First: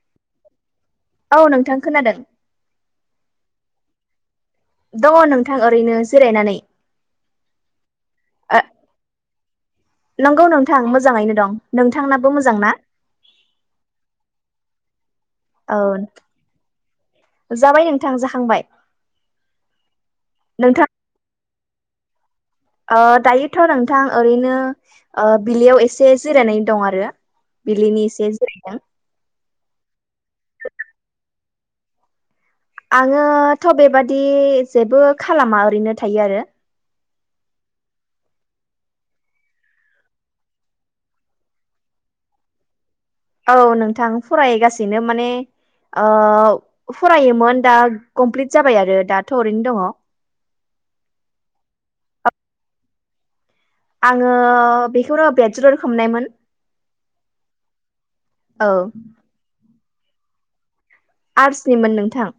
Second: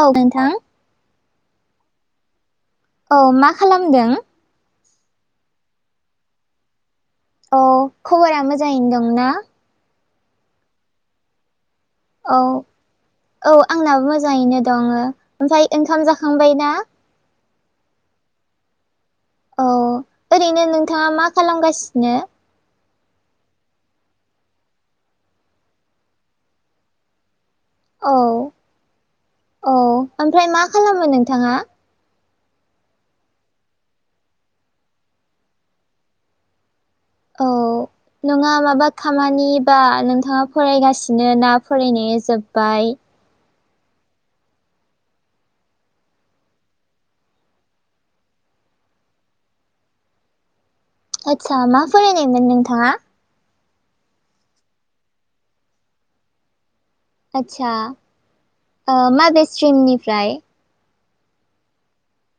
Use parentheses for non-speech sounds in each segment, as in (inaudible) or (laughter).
औ नोंथां औ नोंथां खोनादों औ मा खालामदों दङ नोंथां ओरैनो जिरायनानै औ खबरा ओ मोजाङैनो दंना नंगौ नोंथां मोजाङैनो दं नोंथांनाबो औ मोजां ना औ आंनाबो मोजाङैनो दङ ओमफ्राय औ ओंखाम जाखांबाय ना जाबाय नोंथां जाखांबाय औ ओरैनो नोंथां नोंथाङा मा खालामगासिनो अ दायोथ नोंथां ओरैनो अ बिलियाव एसे जिरायनानै दं आरो बिलिनि औ एसे जिरायदों औ ओमफ्राय मा खालामो नोंथाङा आङोथ बेबादि जेबो खालामा ओरैनो थायो आरो औ नङा माबा खामानि बा नोंथाङा फरायगासिनो ना फरायनाया जोब्बाय औ नोंथां फरायगासिनो माने फरायोमोन दा कमप्लिट जाबाय आरो दाथ ओरैनो दङ आदसा मा फरायनायमोन नोंथाङा आङो बेखौनो बेयेसेलर खालानायमोन आदसा औ माबे ओ स्ट्रिमनिफ्राय आर्टसनिमोन नोंथां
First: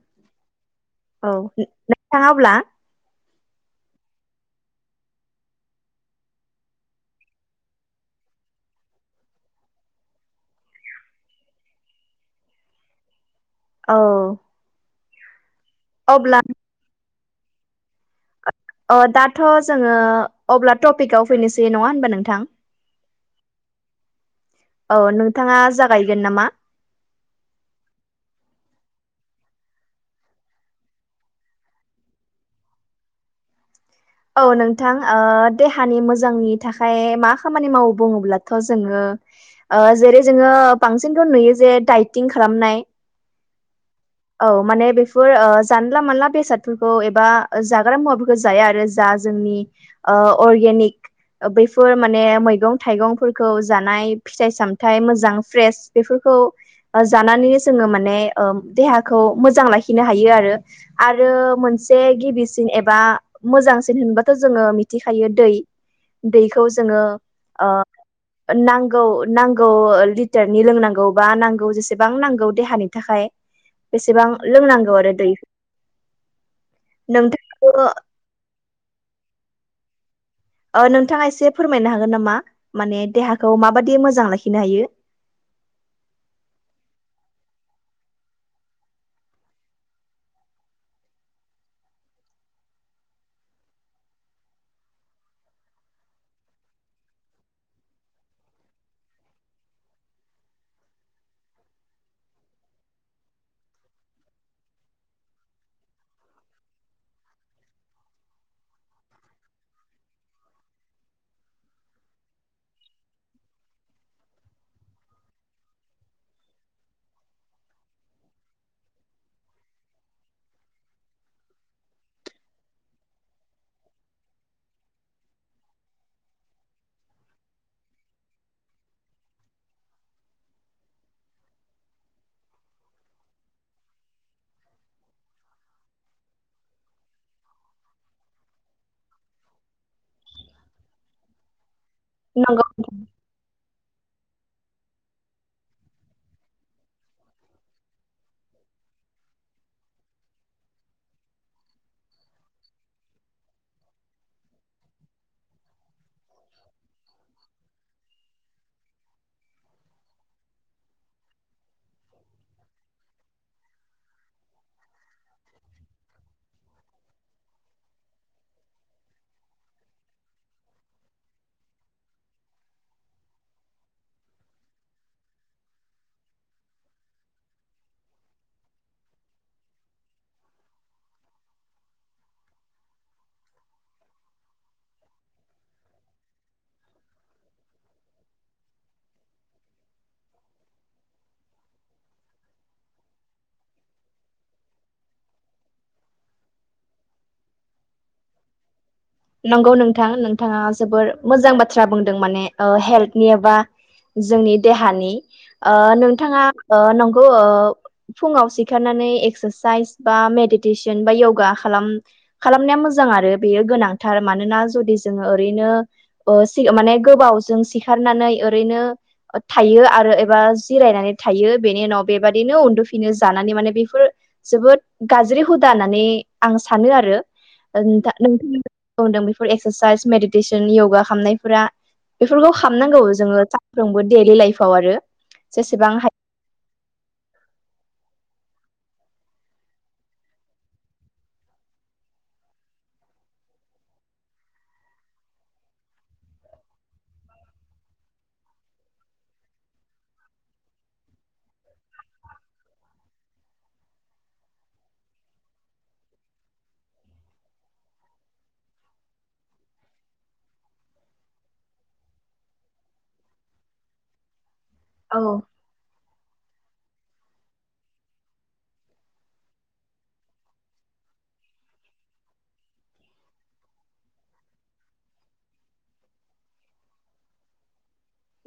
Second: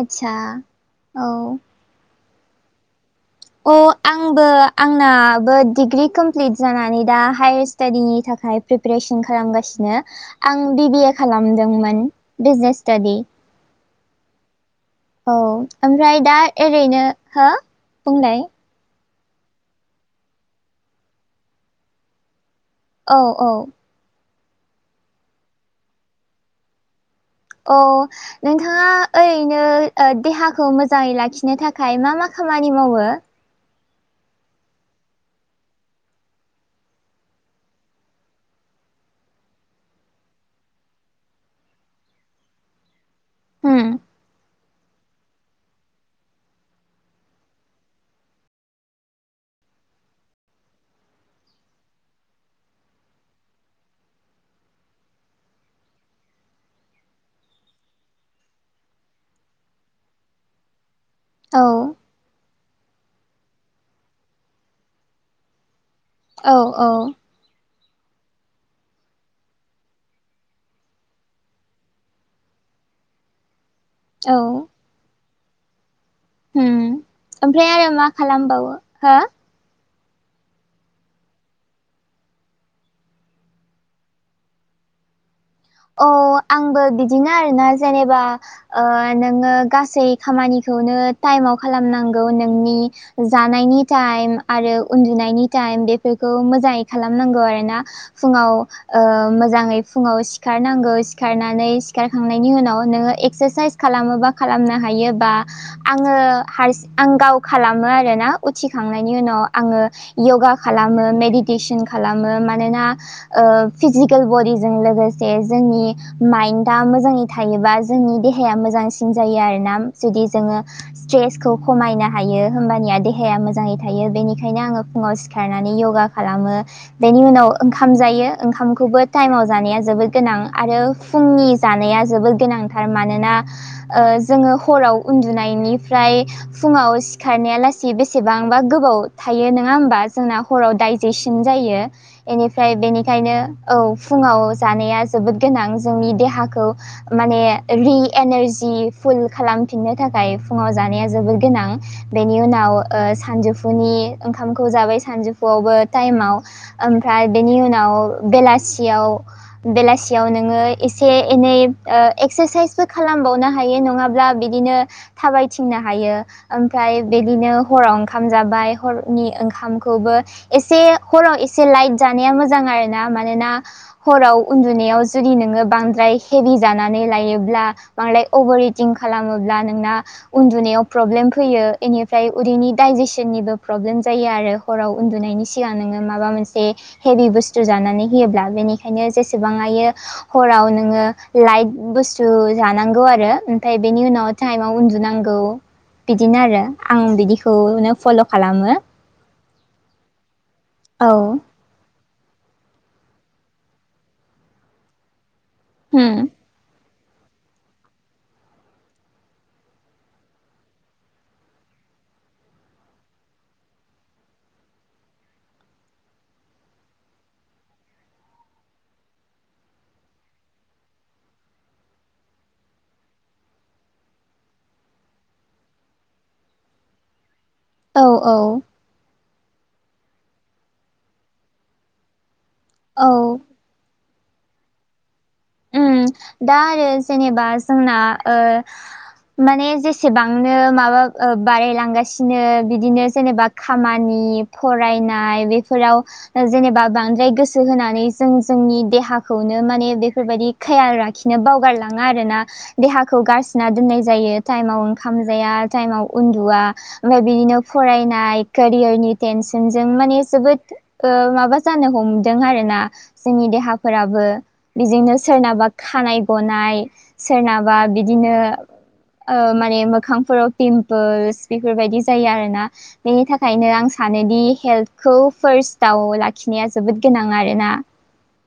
आतसा औ नोंथाङा अब्ला अ आं आंबो आंनाबो डिग्रि कमप्लिट जानानै दा हायार स्टाडिनि थाखाय प्रिपेरेसन खालामगासिनो आं बिबिए खालामदोंमोन बिजनेस स्टाडि औ औ ओमफ्राय दा अब्ला ओरैनो हो बुंनाय अ दाथ जोङो अब्ला टपिकआव फैनोसै नङा होनबा नोंथां औ औ औ नोंथाङा जागायगोन नामा? अ नोंथाङा ओरैनो देहाखौ मोजाङै लाखिनो थाखाय मा मा खामानि मावो? औ नोंथां ओ देहानि मोजांनि थाखाय मा खामानि मावो बुङोब्लाथ जोङो ओ जेरै जोङो बांसिनथ नुयो जे डाइटिं खालामनाय होम औ माने बेफोर ओ जानला मानला बेसादफोरखौ एबा जाग्रा मुवाफोरखौ जाया आरो जा जोंनि ओ अर्गेनिक बैफोर माने मैगं थाइगंफोरखौ जानाय फिथाइ सामथायाइ मोजां फ्रेस बेफोरखौ जानानै जोङो माने ओ देहाखौ मोजां लाखिनो हायो आरो आरो औ मोनसे गिबिसिन एबा मोजांसिन होनबाथ जोङो मिथिखायो दै दैखौ औ जोङो ओ नांगौ नांगौ लिटारनि लोंनांगौ बा नांगौ जेसेबां नांगौ देहानि थाखाय बेसेबां लोंनांगौ आरो दै होम नोंथाङाबो ओमफ्राय आरो मा खालामबावो हो? ओ नोंथाङा एसे फोरमायनो हागोन नामा माने देहाखौ माबादि मोजां लाखिनो हायो? औ आंबो बिदिनो आरोना जेनेबा ओ नोङो गासै खामानिखौनो टाइमाव खालामनांगौ नोंनि जानायनि टाइम आरो उनदुनायनि टाइम बेफोरखौ मोजाङै खालामनांगौ आरोना फुङाव ओ मोजाङै फुङाव सिखारनांगौ सिखारनानै सिखारखांनायनि उनाव नोङो एक्सारसाइस खालामोबा खालामनो हायो बा आङो हारसिं आं गाव खालामो आरोना उथिखांनायनि उनाव आङो यगा खालामो मेडिटेसन खालामो मानोना ओ फिजिकेल बडिजों लोगोसे जोंनि माइनडआ मोजाङै थायोबा जोंनि देहाया मोजांसिन जायो आरोना जुदि जोङो स्ट्रेसखौ खमायनो हायो होमबानिया देहाया मोजाङै थायो बेनिखायनो आङो फुङाव सिखारनानै यगा खालामो बेनि उनाव ओंखाम जायो ओंखामखौबो टाइमाव जानाया जोबोद गोनां आरो फुंनि जानाया जोबोद गोनांथार मानोना ओ जोङो हराव उनदुनायनिफ्राय फुङाव सिखारनाया लासि बेसेबांबा गोबाव थायो नङा होमबा जोंना हराव दडाइजेसन जायो बेनिफ्राय बेनिखायनो औ फुङाव जानाया जोबोद गोनां जोंनि देहाखौ माने रि एनारजि फुल खालामफिननो थाखाय फुङाव जानाया जोबोद गोनां बेनि उनाव सानजौफुनि ओंखामखौ जाबाय सानजौफुआवबो टाइमाव ओमफ्राय बेनि उनाव बेलासियाव बेलासि खाथियाव नोङो एसे एनै ओ एक्सारसाइसबो खालामबावनो हायो नङाब्ला बिदिनो थाबायथिंनो हायो ओमफ्राय बिदिनो हराव ओंखाम जाबाय हरनि ओंखामखौबो एसे हराव एसे लाइट जानाया मोजां आरो ना मानोना हराव उन्दुनायाव जुदि नोङो बांद्राय हेभि जानानै लायोब्ला बांद्राय अभार रिदिं खालामोब्ला नोंना उन्दुनायाव प्रब्लेम फैयो बेनिफ्राय उदैनि दडाइजेसननिबो प्रब्लेम जायो आरो खराव उन्दुनायनि सिगां नोङो माबा मोनसे हेभि बुसथु जानानै होयोब्ला बेनिखायनो जेसेबां हायो हराव नोङो लाइट बुसथु जानांगौ आरो ओमफ्राय बेनि उनाव थाखायाइमाव उनदुनांगौ बिदिनो आरो आं बिदिखौनो फल' खालामो नंगौ नोंथां नोंथाङा जोबोर औ मोजां बाथ्रा बाथ्रा बुंदों माने ओ हेल्थनि एबा जोंनि देहानि ओ नोंथाङा ओ नंगौ औ फुङाव सिखारनानै एक्सारसाइस बा मेडिटेसन बा यगा खालाम खालामनाया मोजां आरो बेयो गोनांथार मानोना जुदि जोङो ओरैनो ओ माने गोबावजों सिखारनानै ओरैनो थायो आरो एबा जिरायनानै थायो बेनि उनाव बेबायादिनो उन्दुफिनो जानानै माने बेफोर जोबोद गाज्रि हुदा होननानै आं सानो आरो औ नोंथां बुंदों बेफोर एक्सारसाइस मेडिटेसन यगा खालामामनायफोरा बेफोरखौ खालामनांगौ औ जोङो सानफ्रोमबो डेलि लाइफव आरो जेसेबां उम हा दा आरो जेनेबा जोंना ओ माने जेसेबांनो माबा ओ बारायलांगासिनो बिदिनो जेनेबा खामानि फरायनाय बेफोराव जेनेबा बांद्राय गोसो होनानै जों जोंनि देहाखौनो माने बे बेफोरबायदि खयाल लाखिनो बावगारलाङा आरोना देहाखौ गारसोना दोननाय जायो टाइमाव ओंखाम जाया टाइमाव उन्दुवआ ओमफफ्राय बिदिनो फरायनाय केरियारनि टेनसनजों माने जोबोद ओ माबा जानो हमदों आरोना जोंनि देहाफोराबो बेजोंनो हायो सोरनाबा खानाय गनाय सोरनाबा बिदिनो ओ माने मोखांफोराव पिमपोल्स बेफोरबायदि जायो आरोना बेनि थाखायनो आं सानोदि हेल्थखौ फार्स्टआव लाखिनाया जोबोद गोनां आरोना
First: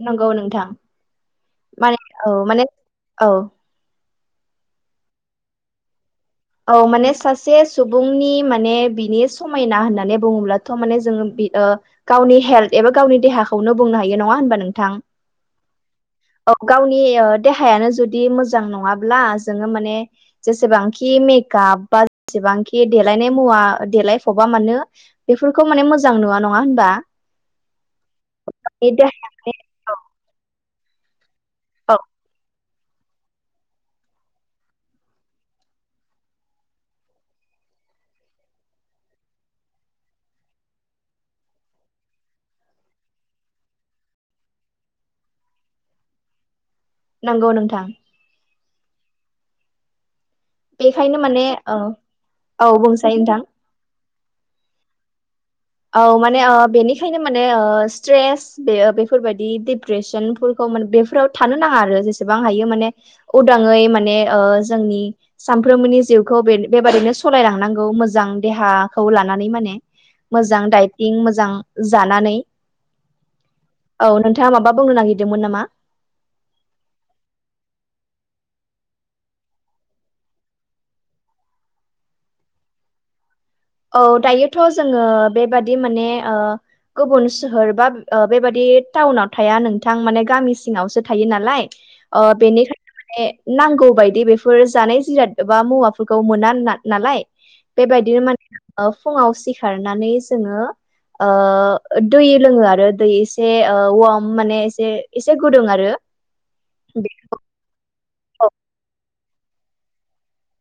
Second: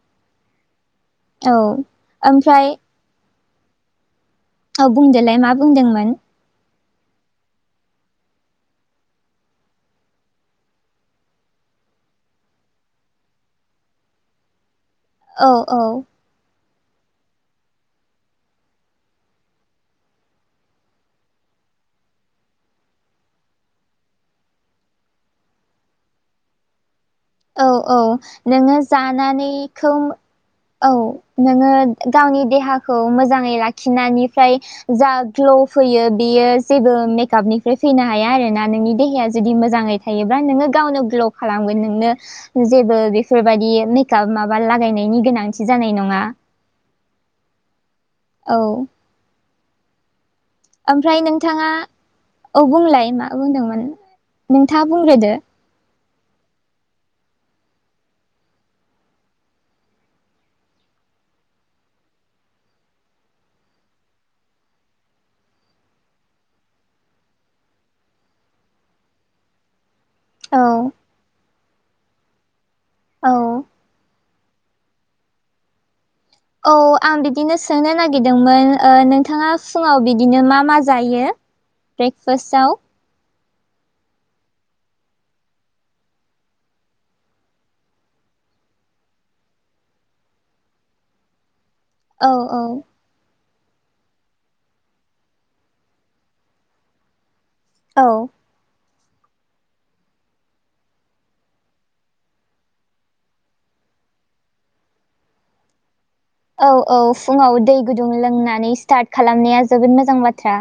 नंगौ नोंथां औ माने औ माने ओमफ्राय औ औ बुंदोलाय मा बुंदोंमोन औ माने सासे सुबुंनि माने बिनि समायना होननानै बुङोब्लाथ' माने जोङो गावनि हेल्थ एबा गावनि देहाखौनो बुंनो हायो नङा होनबा नोंथां औ औ औ गावनि देहायानो जुदि मोजां नङाब्ला जोङो माने जेसेबां कि मेकआप बा जेसेबांखि देलायनाय मुवा देलायफबा मानो बेफोरखौ माने मोजां नुवा नङा होनबा औ औ नोङो बे देहायाव जानानैखौ औ नोङो गावनि देहाखौ मोजाङै लाखिनायनिफ्राय जा ग्ल' फैयो बियो जेबो मेकआपनिफ्राय फैनो हाया आरोना नोंनि देहाया जुदि मोजाङै थायोब्ला नोङो गावनो ग्ल' खालामगोन नोंनो जेबो बेफोरबायदि मेकआप माबा लागायनायनि गोनांथि जानाय नङा नंगौ नोंथां औ बेखायनो ओमफ्राय माने नोंथाङा ओ औ बुंलाय बुंसाय मा नोंथां बुंदोंमोन नोंथाङा बुंग्रोदो औ माने बेनिखायनो माने स्ट्रेस बे बेफोरबायदि डप्रेसनफोरखौ माने बेफोराव थानो नाङा आरो जेसेबां हायो माने उदाङै माने ओ जोंनि सानफ्रोमबोनि जिउखौ बे बेबादिनो सलायलांनांगौ मोजां देहाखौ लानानै माने औ मोजां दाइथिं मोजां जानानै औ औ नोंथाङा माबा बुंनो नागिरदोंमोन नामा? औ आं बिदिनो सोंनो नागिरदोंमोन नोंथाङा फुङाव ओ बिदिनो मा मा जायो? ब्रेकफासटआव औ दायोथ' जोङो बेबादि माने ओ गुबुन सोहोर बा ओ बेबादि टाउनाव थाया नोंथां माने गामि सिङावसो थायो नालाय अ औ औ बेनिखाय माने नांगौ बायदि बेफोर जानाय जिराद एबा मुवाफोरखौ मोना नालाय औ बेबायदिनो माने फुङाव सिखारनानै जोङो ओ दै लोङो आरो दै एसे वार्म माने एसे एसे गुदुं आरो औ औ फुङाव दै गुदुं बेखौ लोंनानै स्टार्ट खालामनाया जोबोद मोजां बाथ्रा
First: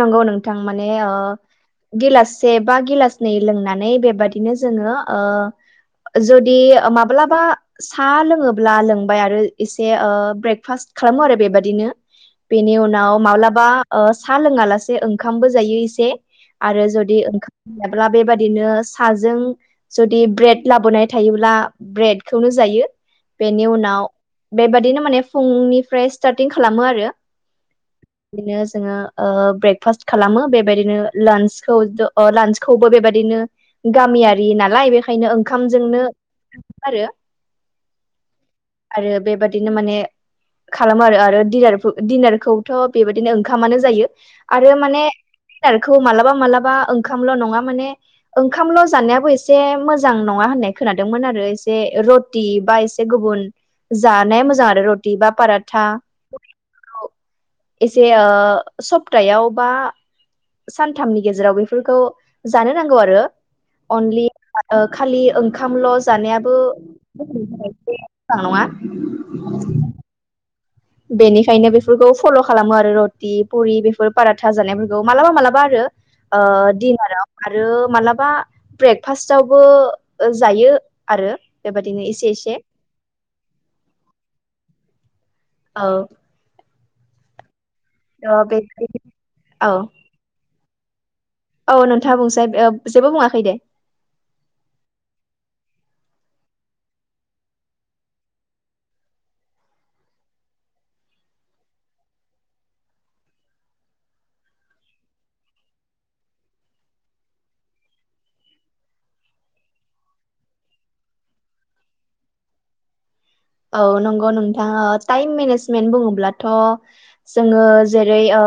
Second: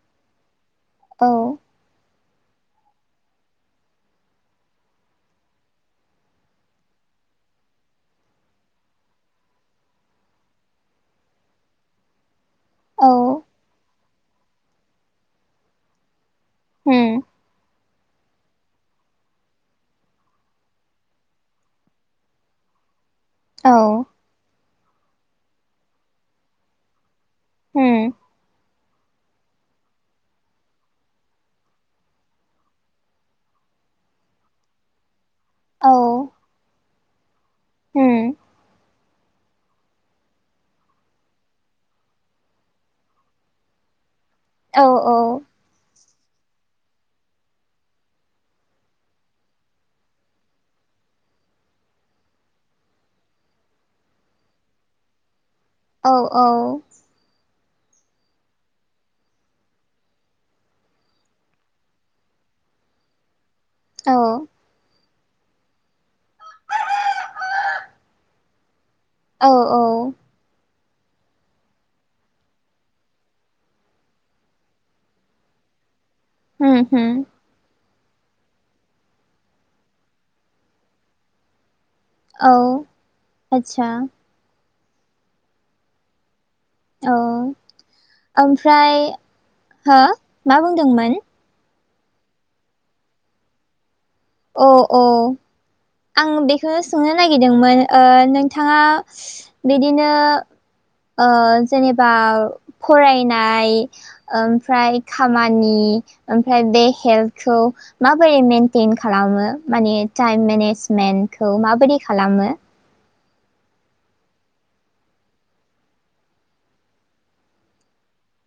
नंगौ नोंथां माने ओ औ गिलास से बा गिलासनै लोंनानै बेबादिनो जोङो ओ जुदि माब्लाबा सा लोङोब्ला लोंबाय आरो एसे ओ ब्रेकफास्ट खालामो आरो बेबादिनो बेनि औ उनाव माब्लाबा ओ साहा लोङा लासे ओंखामबो जायो एसे आरो जुदि होम ओंखाम जायाब्ला बेबायादिनो साजों जुदि ब्रेड लाबोनाय थायोब्ला ब्रेडखौनो जायो बेनि औ उनाव बेबादिनो माने फुंनिफ्राय स्टार्टिं खालामो आरो होम बिदिनो जोङो ओ ब्रेकफास्ट खालामो बेबायदिनो लान्चखौ लान्चखौबो बेबायदिनो गामियारि नालाय बेखायनो औ ओंखामजोंनो आरो होम आरो बेबादिनो माने खालामो आरो आरो डिनार- दिडिनारखौथ' बेबायदिनो ओंखामानो जायो आरो औ मानेा डिनारखौ मालाबा मालाबा ओंखामल' नङा माने ओंखामल' जानायाबो एसे मोजां नङा होननाय खोनादोंमोन आरो एसे रड टि बा एसे गुबुन जानाया मोजां आरो रटि बा पारत ता औ औ एसे ओ सप्तायाव बा सानथामनि गेजेराव बेफोरखौ जानो नांगौ आरो औ अनलि ओ खालि ओंखामल' जानायाबो (unintelligible) मोजां नङा औ औ बेनिखायनो बेफोरखौ फल' खालामो आरो रटि पुरि बेफोर पाराथा जानायफोरखौ मालाबा मालाबा आरो आ होम होम दिनाराव आरो मालाबा ब्रेकफास्टावबो जायो आरो बेबायदिनो एसे एसे औ आदसा औ औ औ बे ओमफ्राय औ हो मा बुंदोंमोन औ नोंथा बुंसै जेबो बुङाखै दे औ औ आं बेखौनो सोंनो नागिरदोंमोन नोंथाङा बिदिनो जेनेबा फरायनाय ओमफ्राय खामानि ओमफ्राय बे हेल्थखौ माबोरै मेनटेन खालामो माने टाइम मेनेजमेन्टखौ माबायदि खालामो औ नंगौ नोंथां टाइम मेनेजमेन्ट बुङोब्लाथ' जोङो जेरै ओ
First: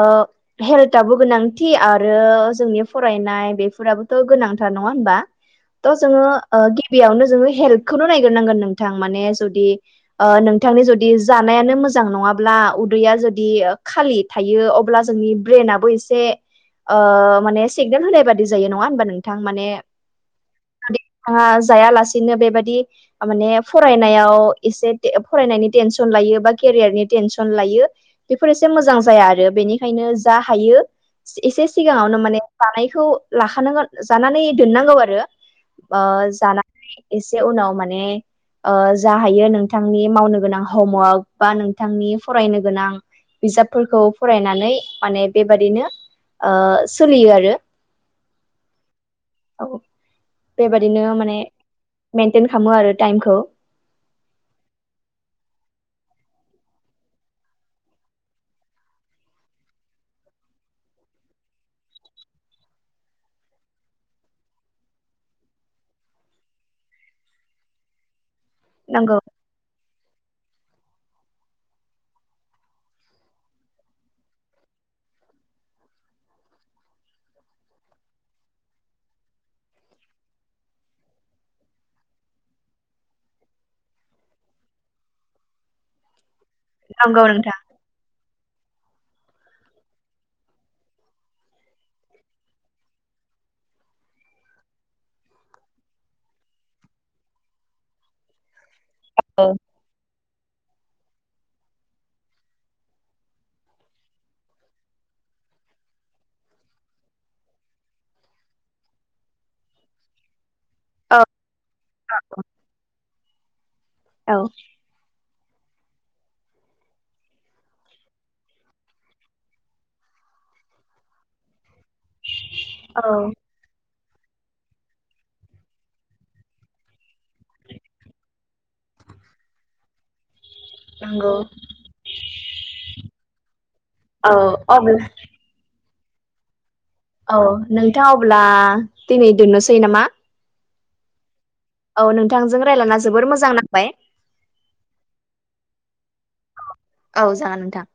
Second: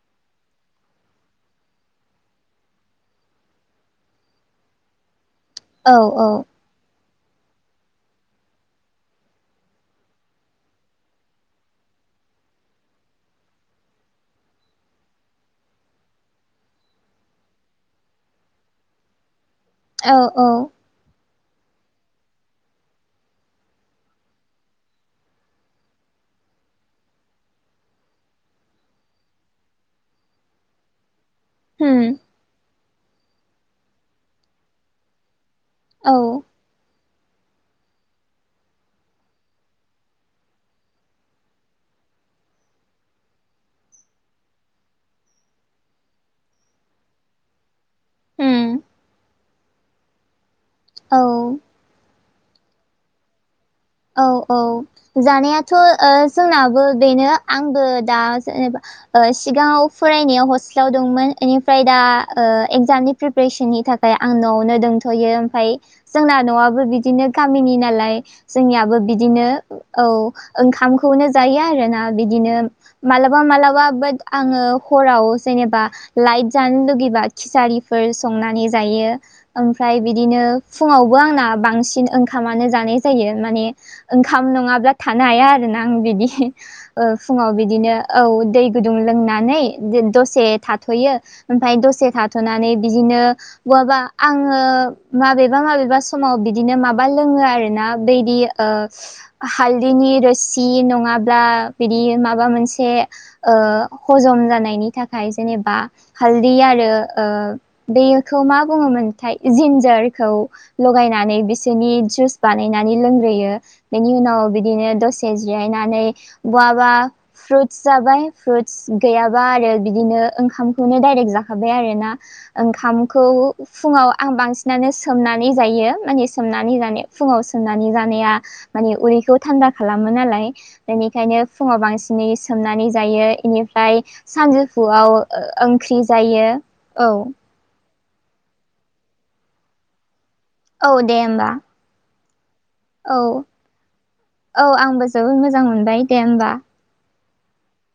हेल्थाबो गोनांथि आरो जोंनि फरायनाय बेफोराबोथ' गोनांथार नङा होमबा (inaudible) थ' जोङो गिबियावनो जोङो हेल्थखौनो नायग्रोनांगोन नोंथां माने जुदि नोंथांनि जुदि जानायानो मोजां नङाब्ला उदैया जुदि खालि थायो अब्ला जोंनि ब्रेनाबो एसे माने सिगनेल होनाय बादि जायो नङा होमबा नोंथां माने औ औ (unintelligible) जायालासेनो बेबायदि माने फरायनायाव एसे फरायनायनि टेनसन लायो बा केरियारनि टेनसन लायो बेफोर एसे मोजां जाया आरो बेनिखायनो जा हायो एसे होम सिगाङावनो माने जानायखौ लाखानांगोन जानानै दोननांगौ आरो औ जानानै एसे उनाव माने जाहायो नोंथांनि मावनो गोनां हमवार्क बा नोंथांनि फरायनो गोनां बिजाबफोरखौ फरायनानै माने बेबादिनो सोलियो आरो होम औ बेबादिनो माने औ मेनटेन खालामो आरो टाइमखौ औ औ जानायाथ' जोंनाबो बेनो आंबो दा जेनेबा सिगाङाव फरायनायाव हस्टेलाव दंमोन बेनिफ्राय दा एगजामनि प्रिपेरेसननि थाखाय आं न'आवनो दोनथ'यो ओमफ्राय जोंना न'आबो बिदिनो गामिनि नालाय जोंनियाबो नंगौ बिदिनो औ ओंखामखौनो जायो आरोना बिदिनो मालाबा मालाबा बाट आङो हराव जेनेबा लाइट जानो लुगैबा खिसारिफोर संनानै जायो ओमफ्राय बिदिनो फुङावबो आंना बांसिन ओंखामानो जानाय जायो माने ओंखाम नङाब्ला थानो हाया आरोना आं बिदि नंगौ फुङाव नोंथां बिदिनो औ दै गुदुं लोंनानै दसे थाथ'यो ओमफ्राय दसे थाथ'नानै बिदिनो बहाबा आङो माबेबा माबेबा समाव बिदिनो माबा लोङो आरो ना बेदि हालदिनि रोसि सि नङाब्ला बिदि माबा मोनसे हजम जानायनि थाखाय जेनेबा हालदि आरो बेखौ मा बुङोमोनथाय जिन्जारखौ औ लगायनानै बिसोरनि जुइस बानायनानै ग्रोयो बेनि औ उनाव बिदिनो दसे जिरायनानै बहाबा फ्रुटस जाबाय फ्रुटस गैयाबा आरो बिदिनो ओंखामखौनो डायरेक्ट जाखाबाय आरो ना औ ओंखामखौ फुङाव आं बांसिनानो सोमनानै जायो माने सोमनानै जानाय फुङाव सोमनानै जानाया माने उदैखौ थान्दा खालामो नालाय नंगौ बेनिखायनो फुङाव बांसिनै सोमनानै जायो बेनिफ्राय औ अब्ला सानजौफुआव ओंख्रि जायो औ नोंथाङा अब्ला दिनै दोननोसै नामा औ दे होमबा औ नोंथांजों रायज्लायना औ जोबोर मोजां नांबाय औ आंबो जोबोद मोजां मोनबाय दे होमबा औ जागोन नोंथां